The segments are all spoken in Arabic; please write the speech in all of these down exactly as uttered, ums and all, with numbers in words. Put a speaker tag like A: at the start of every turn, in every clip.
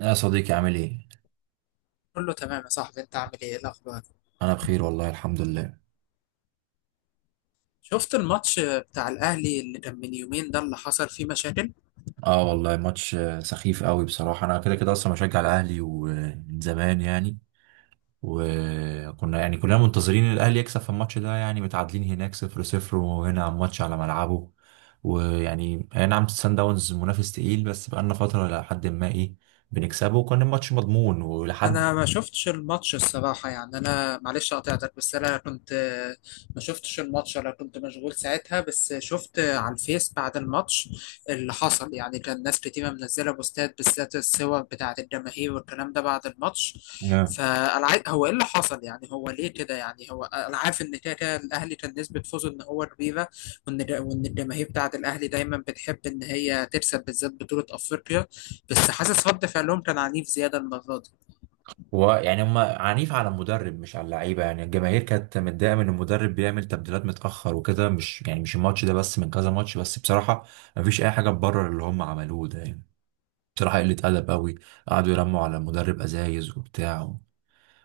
A: يا صديقي، عامل ايه؟
B: كله تمام يا صاحبي، انت عامل ايه؟ ايه الاخبار؟
A: انا بخير والله، الحمد لله.
B: شفت الماتش بتاع الاهلي اللي كان من يومين ده اللي حصل فيه مشاكل؟
A: اه والله ماتش آه، سخيف قوي بصراحة. انا كده كده اصلا بشجع الاهلي ومن زمان يعني. وكنا يعني كلنا منتظرين الاهلي يكسب في الماتش ده، يعني متعادلين هناك صفر صفر، وهنا على الماتش على ملعبه. ويعني اي نعم، سان داونز منافس تقيل، بس بقالنا فترة لحد ما ايه بنكسبه، وكان الماتش مضمون ولحد.
B: انا ما شفتش الماتش الصراحه، يعني انا معلش قطعتك بس انا كنت ما شفتش الماتش، انا كنت مشغول ساعتها. بس شفت على الفيس بعد الماتش اللي حصل، يعني كان ناس كتير منزله بوستات بالذات الصور بتاعه الجماهير والكلام ده بعد الماتش. فانا عاي- هو ايه اللي حصل يعني؟ هو ليه كده يعني؟ هو انا عارف ان كده كده الاهلي كان نسبه فوزه ان هو كبيره، وان وان الجماهير بتاعه الاهلي دايما بتحب ان هي تكسب بالذات بطوله افريقيا، بس حاسس رد فعلهم كان عنيف زياده المره دي.
A: ويعني هم عنيف على المدرب مش على اللعيبه، يعني الجماهير كانت متضايقه من المدرب بيعمل تبديلات متاخر وكده، مش يعني مش الماتش ده بس، من كذا ماتش، بس بصراحه مفيش اي حاجه تبرر اللي هم عملوه ده يعني. بصراحه قله ادب قوي. قعدوا يرموا على المدرب ازايز وبتاع.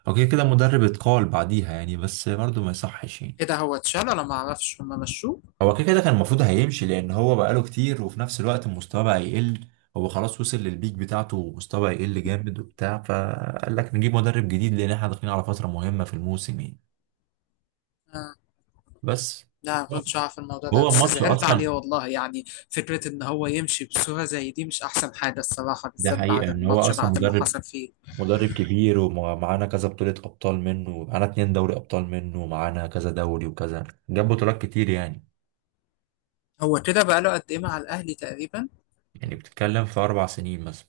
A: اوكي كده المدرب اتقال بعديها يعني، بس برضه ما يصحش يعني.
B: ايه ده؟ هو اتشال ولا ما اعرفش هم مشوه؟
A: هو كده كده كان المفروض هيمشي لان هو بقاله كتير، وفي نفس الوقت المستوى بقى يقل. هو خلاص وصل للبيك بتاعته ومستوى يقل جامد وبتاع، فقال لك نجيب مدرب جديد لان احنا داخلين على فتره مهمه في الموسم يعني.
B: آه.
A: بس
B: لا، ما
A: هو
B: كنتش اعرف الموضوع ده.
A: هو
B: بس
A: الماتش
B: زعلت عليه
A: اصلا.
B: والله يعني. فكرة ان هو يمشي بصورة زي دي مش احسن حاجة الصراحة،
A: ده
B: بالذات بعد
A: حقيقه ان هو
B: الماتش
A: اصلا
B: بعد اللي
A: مدرب
B: حصل فيه.
A: مدرب كبير، ومعانا كذا بطوله ابطال منه، معانا اتنين دوري ابطال منه، ومعانا كذا دوري، وكذا جاب بطولات كتير يعني.
B: هو كده بقاله قد ايه مع الاهلي تقريبا؟
A: يعني بتتكلم في اربع سنين مثلا،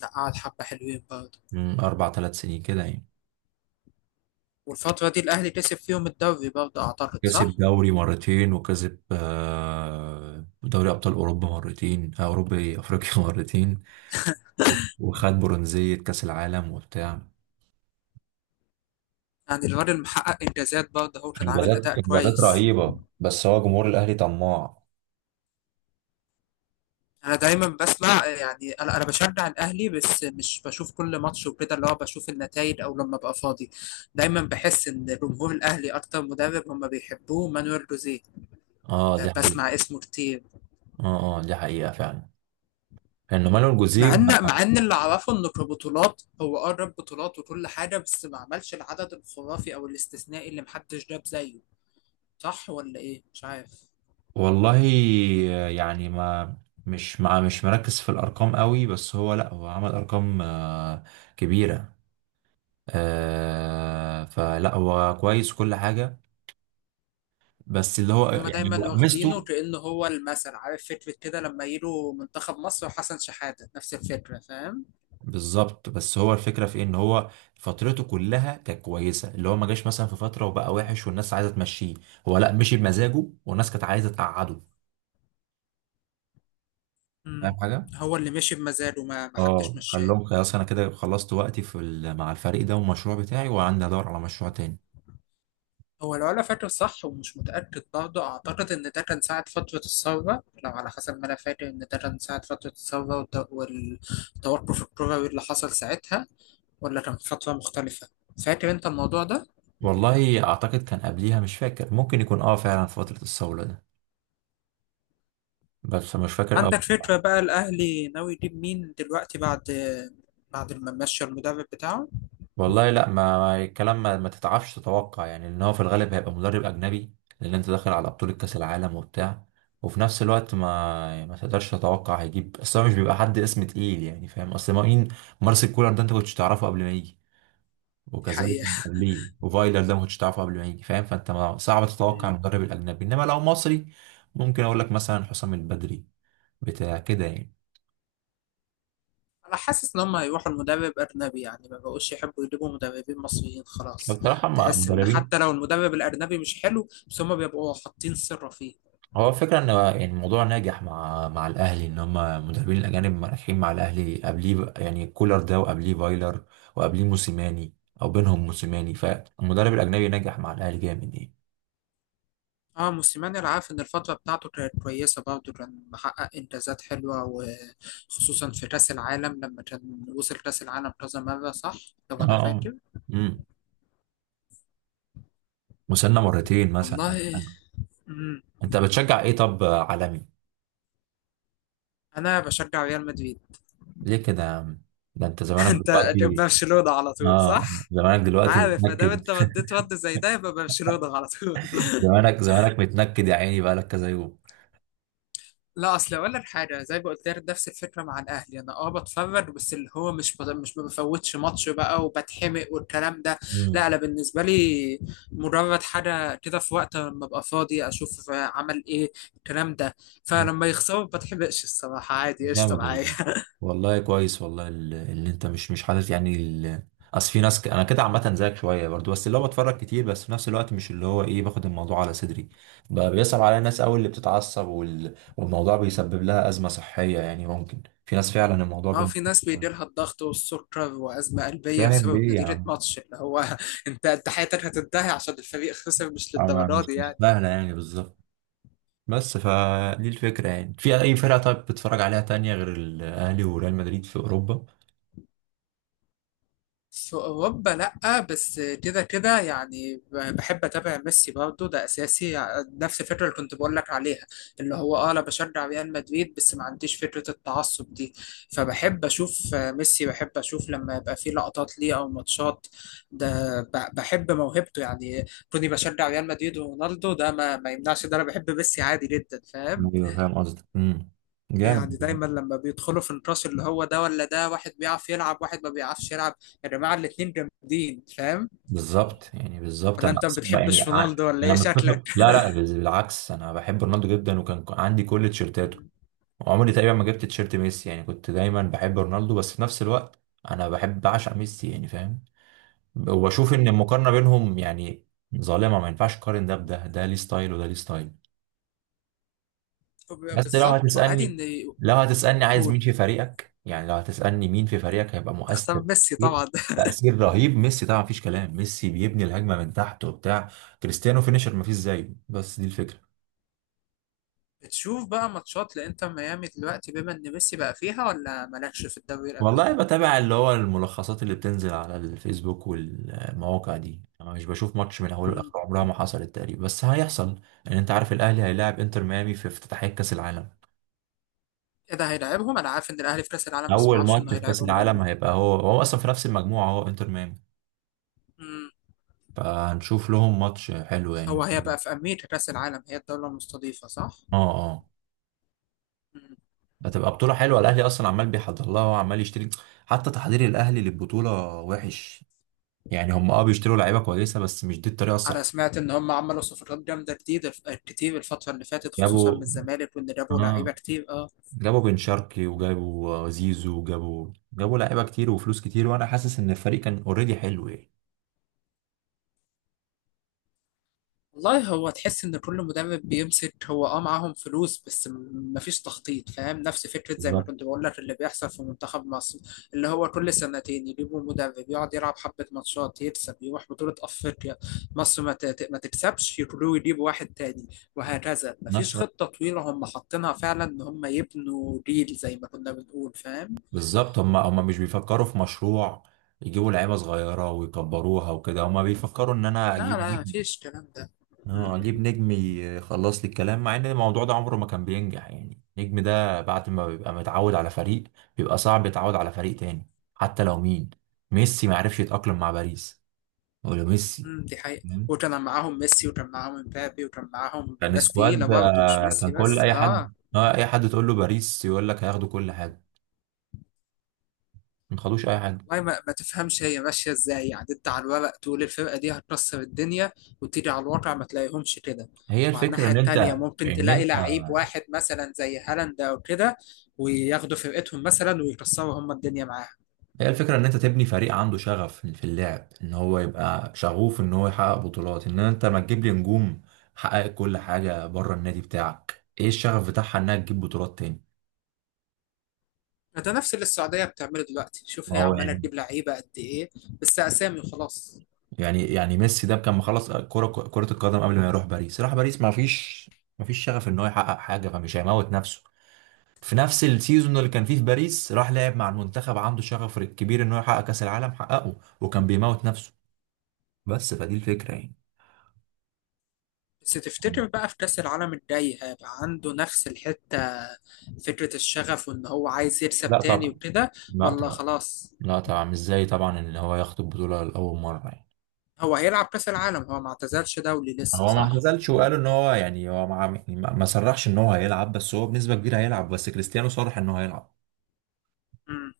B: لا، قعد حبة حلوين برضه.
A: من اربع ثلاث سنين كده يعني.
B: والفترة دي الاهلي كسب فيهم الدوري برضه اعتقد،
A: كسب
B: صح؟
A: دوري مرتين، وكسب آه، دوري ابطال اوروبا مرتين، آه، اوروبا ايه افريقيا مرتين. و- وخد برونزيه كاس العالم وبتاع.
B: يعني الراجل محقق انجازات برضه، هو كان عامل اداء
A: انجازات انجازات
B: كويس.
A: رهيبه، بس هو جمهور الاهلي طماع.
B: انا دايما بسمع، يعني انا انا بشجع الاهلي بس مش بشوف كل ماتش وكده، اللي هو بشوف النتائج او لما ابقى فاضي. دايما بحس ان جمهور الاهلي اكتر مدرب هم بيحبوه مانويل جوزيه.
A: اه، دي حقيقة.
B: بسمع اسمه كتير.
A: اه. اه، دي حقيقة فعلا. لأنه مانويل
B: مع
A: الجوزيب.
B: ان مع ان اللي اعرفه انه كبطولات هو قرب بطولات وكل حاجه، بس ما عملش العدد الخرافي او الاستثنائي اللي محدش جاب زيه. صح ولا ايه؟ مش عارف.
A: والله يعني ما، مش مع، مش مركز في الأرقام قوي، بس هو لأ، هو عمل أرقام آه، كبيرة. آه، فلأ هو كويس كل حاجة. بس اللي هو
B: هما
A: يعني هو
B: دايما واخدينه
A: ميزته.
B: كأنه هو المثل، عارف فكرة كده لما يجوا منتخب مصر وحسن شحاتة نفس الفكرة، فاهم؟
A: بالظبط، بس هو الفكرة في إيه، إن هو فترته كلها كانت كويسة، اللي هو ما جاش مثلا في فترة وبقى وحش والناس عايزة تمشيه. هو لأ، مشي بمزاجه والناس كانت عايزة تقعده. فاهم
B: مم.
A: حاجة؟
B: هو اللي ماشي بمزاجه، ما ما حدش
A: اه، قال
B: مشاه.
A: لهم خلاص انا كده خلصت وقتي في ال- مع الفريق ده والمشروع بتاعي، وعندي ادور على مشروع تاني.
B: هو لو انا فاكر صح ومش متاكد برضه، اعتقد ان ده كان ساعه فتره الثوره. لو على حسب ما انا فاكر ان ده كان ساعه فتره الثوره والت- والتوقف الكروي اللي حصل ساعتها، ولا كان فتره مختلفه؟ فاكر انت الموضوع ده؟
A: والله اعتقد كان قبليها، مش فاكر، ممكن يكون اه فعلا في فترة الصولة ده، بس مش فاكر قوي
B: عندك
A: بصراحة.
B: فكره بقى الاهلي ناوي يجيب مين دلوقتي بعد بعد ما مشى المدرب بتاعه؟
A: والله لا، ما ما- الكلام ما, ما تتعرفش تتوقع، يعني ان هو في الغالب هيبقى مدرب اجنبي، لان انت داخل على بطولة كاس العالم وبتاع، وفي نفس الوقت ما، يعني ما تقدرش تتوقع هيجيب، اصل هو مش بيبقى حد اسم تقيل يعني، فاهم؟ اصل مين؟ مارسيل كولر ده انت كنتش تعرفه قبل ما يجي،
B: دي
A: وكذلك
B: حقيقه.
A: من قبليه وفايلر ده ما كنتش تعرفه قبل ما يجي، فاهم؟ فانت ما- صعب تتوقع المدرب الاجنبي، انما لو مصري ممكن اقول لك مثلا حسام البدري بتاع كده يعني.
B: انا حاسس ان هم هيروحوا المدرب اجنبي يعني، ما بقوش يحبوا يجيبوا مدربين مصريين خلاص.
A: بصراحه مع
B: تحس ان
A: مدربين،
B: حتى لو المدرب الاجنبي مش حلو بس هم بيبقوا حاطين سر فيه.
A: هو فكرة ان يعني الموضوع ناجح مع مع الاهلي ان هم مدربين الاجانب رايحين مع الاهلي قبليه، يعني كولر ده، وقبليه فايلر، وقبليه موسيماني، او بينهم موسيماني، فالمدرب الاجنبي ناجح مع الاهلي جامد يعني.
B: اه، موسيماني انا عارف ان الفترة بتاعته كانت كويسة برضه، كان محقق انجازات حلوة وخصوصا في كأس العالم لما كان وصل كأس العالم كذا مرة، صح؟ لو انا
A: اه.
B: فاكر.
A: امم وصلنا مرتين مثلا ولا
B: والله.
A: حاجة.
B: مم.
A: انت بتشجع ايه طب عالمي؟
B: انا بشجع ريال مدريد.
A: ليه كده يا عم؟ ده انت زمانك
B: انت
A: دلوقتي.
B: برشلونة على طول،
A: اه،
B: صح؟
A: زمانك دلوقتي
B: عارف، ما دام
A: متنكد.
B: انت رديت رد زي ده يبقى برشلونة على طول.
A: زمانك زمانك متنكد يا عيني، بقالك كذا يوم.
B: لا اصل اقول لك حاجه زي ما قلت لك نفس الفكره مع الاهلي، انا اه بتفرج بس اللي هو مش بط... مش ما بفوتش ماتش بقى وبتحمق والكلام ده.
A: مم.
B: لا انا بالنسبه لي مجرد حاجه كده، في وقت لما ابقى فاضي اشوف عمل ايه الكلام ده.
A: مم.
B: فلما يخسروا ما بتحمقش الصراحه، عادي قشطه
A: جامد
B: معايا.
A: والله. والله كويس والله، ال- اللي انت مش مش حاطط يعني ال... اصل في ناس ك... انا كده عامه زيك شويه برضو، بس اللي هو بتفرج كتير، بس في نفس الوقت مش اللي هو ايه، باخد الموضوع على صدري. بقى بيصعب عليا الناس قوي اللي بتتعصب، وال... والموضوع بيسبب لها ازمه صحيه، يعني ممكن في ناس فعلا الموضوع
B: اه،
A: بن...
B: في ناس بيجي لها الضغط والسكر وازمه قلبيه
A: فاهم
B: بسبب
A: ليه يا
B: نتيجه
A: عم؟
B: ماتش اللي هو. انت انت حياتك هتنتهي عشان الفريق خسر؟ مش
A: أنا
B: للدرجه
A: مش
B: دي
A: مش
B: يعني.
A: سهله يعني بالظبط. بس فدي الفكرة يعني، في أي فرقة طيب بتتفرج عليها تانية غير الأهلي وريال مدريد في أوروبا؟
B: في أوروبا لأ، بس كده كده يعني بحب أتابع ميسي برضه، ده أساسي. نفس الفكرة اللي كنت بقول لك عليها، اللي هو أه أنا بشجع ريال مدريد بس ما عنديش فكرة التعصب دي. فبحب أشوف ميسي، بحب أشوف لما يبقى فيه لقطات ليه أو ماتشات، ده ب- بحب موهبته يعني. كوني بشجع ريال مدريد ورونالدو ده ما, ما يمنعش ده أنا بحب ميسي عادي جدا، فاهم؟
A: ايوه فاهم قصدك. امم جامد
B: يعني
A: والله.
B: دايما لما بيدخلوا في الراس اللي هو ده ولا ده، واحد بيعرف يلعب واحد ما بيعرفش يلعب. يا جماعة الاتنين جامدين، فاهم؟
A: بالظبط يعني بالظبط،
B: ولا
A: انا
B: انت ما
A: اصلا يعني
B: بتحبش
A: ع-
B: رونالدو ولا
A: انا
B: ايه شكلك؟
A: متفق، لا لا بز- بالعكس انا بحب رونالدو جدا، وكان ك- عندي كل تيشيرتاته،
B: مم.
A: وعمري تقريبا ما جبت تيشيرت ميسي، يعني كنت دايما بحب رونالدو، بس في نفس الوقت انا بحب بعشق ميسي، يعني فاهم. وبشوف ان المقارنة بينهم يعني ظالمة، ما ينفعش تقارن ده بده، ده ليه ستايل وده ليه ستايل.
B: وب-
A: بس لو
B: بالظبط، وعادي
A: هتسألني
B: ان
A: لو هتسألني عايز
B: يقول
A: مين في فريقك، يعني لو هتسألني مين في فريقك هيبقى مؤثر؟
B: تختار ميسي
A: تأثير
B: طبعا.
A: تأثير رهيب، ميسي طبعا، مفيش كلام. ميسي بيبني الهجمة من تحت وبتاع. كريستيانو فينيشر مفيش زيه، بس دي الفكرة.
B: بتشوف بقى ماتشات لانتر ميامي دلوقتي بما ان ميسي بقى فيها، ولا مالكش في الدوري الامريكي؟
A: والله بتابع اللي هو الملخصات اللي بتنزل على الفيسبوك والمواقع دي، انا مش بشوف ماتش من اوله
B: امم.
A: لاخره، عمرها ما حصلت تقريبا، بس هيحصل لان انت عارف الاهلي هيلاعب انتر ميامي في افتتاحية كاس العالم.
B: ايه ده، هيلاعبهم؟ انا عارف ان الاهلي في كاس العالم بس ما
A: اول
B: اعرفش انه
A: ماتش في كاس
B: هيلاعبهم هم.
A: العالم هيبقى هو هو اصلا في نفس المجموعة، هو انتر ميامي.
B: امم.
A: فهنشوف لهم ماتش حلو
B: هو
A: يعني.
B: هي بقى في امريكا كاس العالم، هي الدولة المستضيفة، صح؟
A: اه. اه.
B: مم.
A: هتبقى بطولة حلوة، الأهلي أصلا عمال بيحضر لها وعمال يشتري. حتى تحضير الأهلي للبطولة وحش، يعني هم اه بيشتروا لعيبة كويسة، بس مش دي الطريقة
B: انا
A: الصحيحة.
B: سمعت ان هم عملوا صفقات جامده جديده الف- كتير الفتره اللي فاتت، خصوصا من
A: جابوا
B: الزمالك، وان جابوا لعيبه
A: اه
B: كتير، اه.
A: جابوا بن شرقي، وجابوا آه، زيزو، وجابوا جابوا لعيبة كتير وفلوس كتير، وأنا حاسس إن الفريق كان أوريدي حلو يعني.
B: والله هو تحس ان كل مدرب بيمسك هو اه معاهم فلوس بس م- مفيش تخطيط، فاهم؟ نفس فكره زي ما
A: بالظبط.
B: كنت بقول لك اللي بيحصل في منتخب مصر، اللي هو كل سنتين يجيبوا مدرب يقعد يلعب حبه ماتشات، يكسب، يروح بطوله افريقيا، مصر ما ت- ما تكسبش يقولوا يجيبوا واحد تاني، وهكذا.
A: نفس
B: مفيش خطه طويله هم حاطينها فعلا ان هم يبنوا جيل زي ما كنا بنقول، فاهم؟
A: بالظبط، هم هم مش بيفكروا في مشروع. يجيبوا لعيبة صغيرة ويكبروها وكده، هم بيفكروا إن أنا
B: لا
A: أجيب
B: لا،
A: نجم.
B: مفيش الكلام ده.
A: اه،
B: مم.
A: اجيب نجم يخلص لي الكلام، مع ان الموضوع ده عمره ما كان بينجح، يعني النجم ده بعد ما بيبقى متعود على فريق، بيبقى صعب يتعود على فريق تاني حتى لو مين. ميسي ما عرفش يتأقلم مع باريس، ولا ميسي.
B: مم. دي حقيقة،
A: تمام؟
B: وكان معاهم ميسي وكان معاهم مبابي وكان معاهم
A: كان
B: ناس
A: سكواد.
B: تقيلة برضه مش
A: كان
B: ميسي
A: كل
B: بس،
A: اي
B: اه.
A: حد، اه، اي حد تقول له باريس يقول لك هياخدوا كل حاجه، ما خدوش اي حاجه.
B: والله ما, ما تفهمش هي ماشية ازاي. يعني انت على الورق تقول الفرقة دي هتكسر الدنيا، وتيجي على الواقع ما تلاقيهمش كده.
A: هي
B: وعلى
A: الفكره
B: الناحية
A: ان انت،
B: التانية ممكن
A: ان
B: تلاقي
A: انت
B: لعيب واحد مثلا زي هالاند أو كده، وياخدوا فرقتهم مثلا ويكسروا هم الدنيا معاها.
A: هي الفكرة إن أنت تبني فريق عنده شغف في اللعب، إن هو يبقى شغوف إن هو يحقق بطولات، إن أنت ما تجيب لي نجوم حققت كل حاجة بره النادي بتاعك. إيه الشغف بتاعها إنها تجيب بطولات تاني؟
B: فده نفس اللي السعودية بتعمله دلوقتي، شوف
A: ما
B: هي
A: هو
B: عمالة
A: يعني.
B: تجيب لعيبة قد إيه، بس أسامي وخلاص.
A: يعني يعني ميسي ده كان مخلص كرة كرة القدم قبل ما يروح باريس، راح باريس ما فيش، ما فيش شغف إن هو يحقق حاجة، فمش هيموت نفسه. في نفس السيزون اللي كان فيه في باريس، راح لعب مع المنتخب عنده شغف كبير إن هو يحقق كأس العالم، حققه وكان بيموت نفسه، بس فدي الفكرة يعني.
B: بس تفتكر بقى في كأس العالم الجاي هيبقى عنده نفس الحتة، فكرة الشغف وإن هو عايز يكسب
A: لا
B: تاني
A: طبعا.
B: وكده،
A: لا
B: ولا
A: طبعا.
B: خلاص؟
A: لا طبعا مش زي طبعا ان هو ياخد البطولة لأول مرة يعني.
B: هو هيلعب كأس العالم؟ هو ما اعتزلش دولي لسه،
A: هو ما
B: صح؟
A: اعتزلش، وقالوا ان هو يعني هو ما يعني ما ما صرحش ان هو هيلعب، بس هو بنسبة كبيرة هيلعب، بس كريستيانو صرح ان هو هيلعب.
B: مم.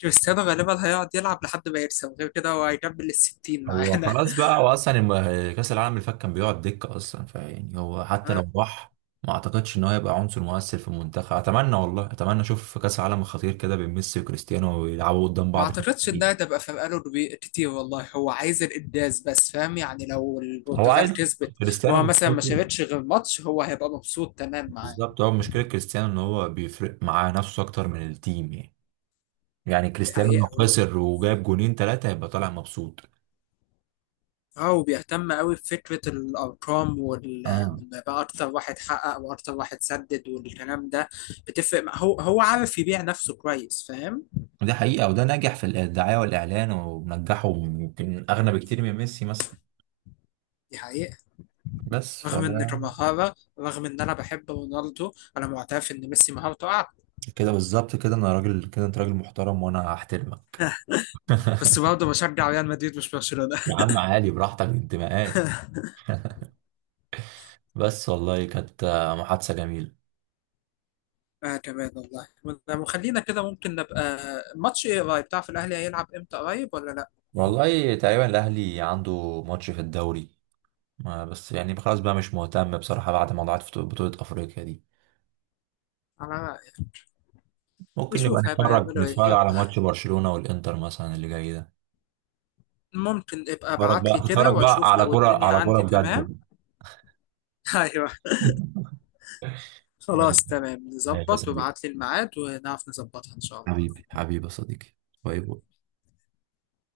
B: كريستيانو غالبا هيقعد يلعب لحد ما يكسب، غير كده هو هيكمل الستين
A: هو
B: معانا.
A: خلاص بقى، هو اصلا الم- كأس العالم اللي فات كان بيقعد دكة اصلا، فيعني هو حتى
B: آه.
A: لو راح ما اعتقدش ان هو هيبقى عنصر مؤثر في المنتخب. اتمنى والله اتمنى اشوف في كأس العالم الخطير كده بين ميسي وكريستيانو ويلعبوا قدام
B: ما
A: بعض في
B: اعتقدش
A: الفريق.
B: انها تبقى فرقاله كبي- كتير والله. هو عايز الانجاز بس، فاهم؟ يعني لو
A: هو
B: البرتغال
A: عايز،
B: كسبت
A: كريستيانو
B: وهو مثلا ما
A: مشكلته،
B: شاركش غير ماتش هو هيبقى مبسوط تمام معاه.
A: بالظبط، هو مشكلة كريستيانو ان هو بيفرق معاه نفسه اكتر من التيم يعني. يعني
B: دي
A: كريستيانو لو
B: حقيقة.
A: خسر وجاب جونين ثلاثة هيبقى طالع مبسوط.
B: اه، وبيهتم قوي بفكرة الأرقام وال...
A: اه،
B: وإن بقى أكتر واحد حقق وأكتر واحد سدد والكلام ده. بتفرق مع- هو هو عارف يبيع نفسه كويس، فاهم؟
A: دي حقيقة. وده ناجح في الدعاية والإعلان ومنجحه، يمكن أغنى بكتير من ميسي مثلا.
B: دي حقيقة.
A: بس ف،
B: رغم إن كمهارة، رغم إن أنا بحب رونالدو، أنا معترف إن ميسي مهارته أعلى.
A: كده بالظبط، كده أنا راجل، كده أنت راجل محترم وأنا هحترمك.
B: بس برضه بشجع ريال مدريد مش برشلونة.
A: يا عم عالي براحتك انتماءات. بس والله كانت محادثة جميلة.
B: آه كمان والله. طب وخلينا كده، ممكن نبقى ماتش إيه قريب؟ تعرف الأهلي هيلعب إمتى؟ قريب ولا لأ؟
A: والله تقريبا الأهلي عنده ماتش في الدوري، ما- بس يعني خلاص بقى مش مهتم بصراحة بعد موضوعات بطولة أفريقيا دي.
B: على رأيك.
A: ممكن نبقى
B: نشوف هيبقى
A: نتفرج،
B: يعملوا إيه.
A: نتفرج على
B: يلا،
A: ماتش برشلونة والإنتر مثلا اللي جاي ده.
B: ممكن ابقى
A: نتفرج
B: ابعت
A: بقى
B: لي كده
A: نتفرج بقى
B: وأشوف
A: على
B: لو
A: كرة
B: الدنيا
A: على كرة
B: عندي تمام.
A: بجد.
B: ايوه، خلاص
A: ماشي.
B: تمام،
A: ماشي يا
B: نظبط
A: صديقي.
B: وابعت لي الميعاد ونعرف نظبطها ان شاء الله.
A: حبيبي حبيبي يا صديقي. باي باي.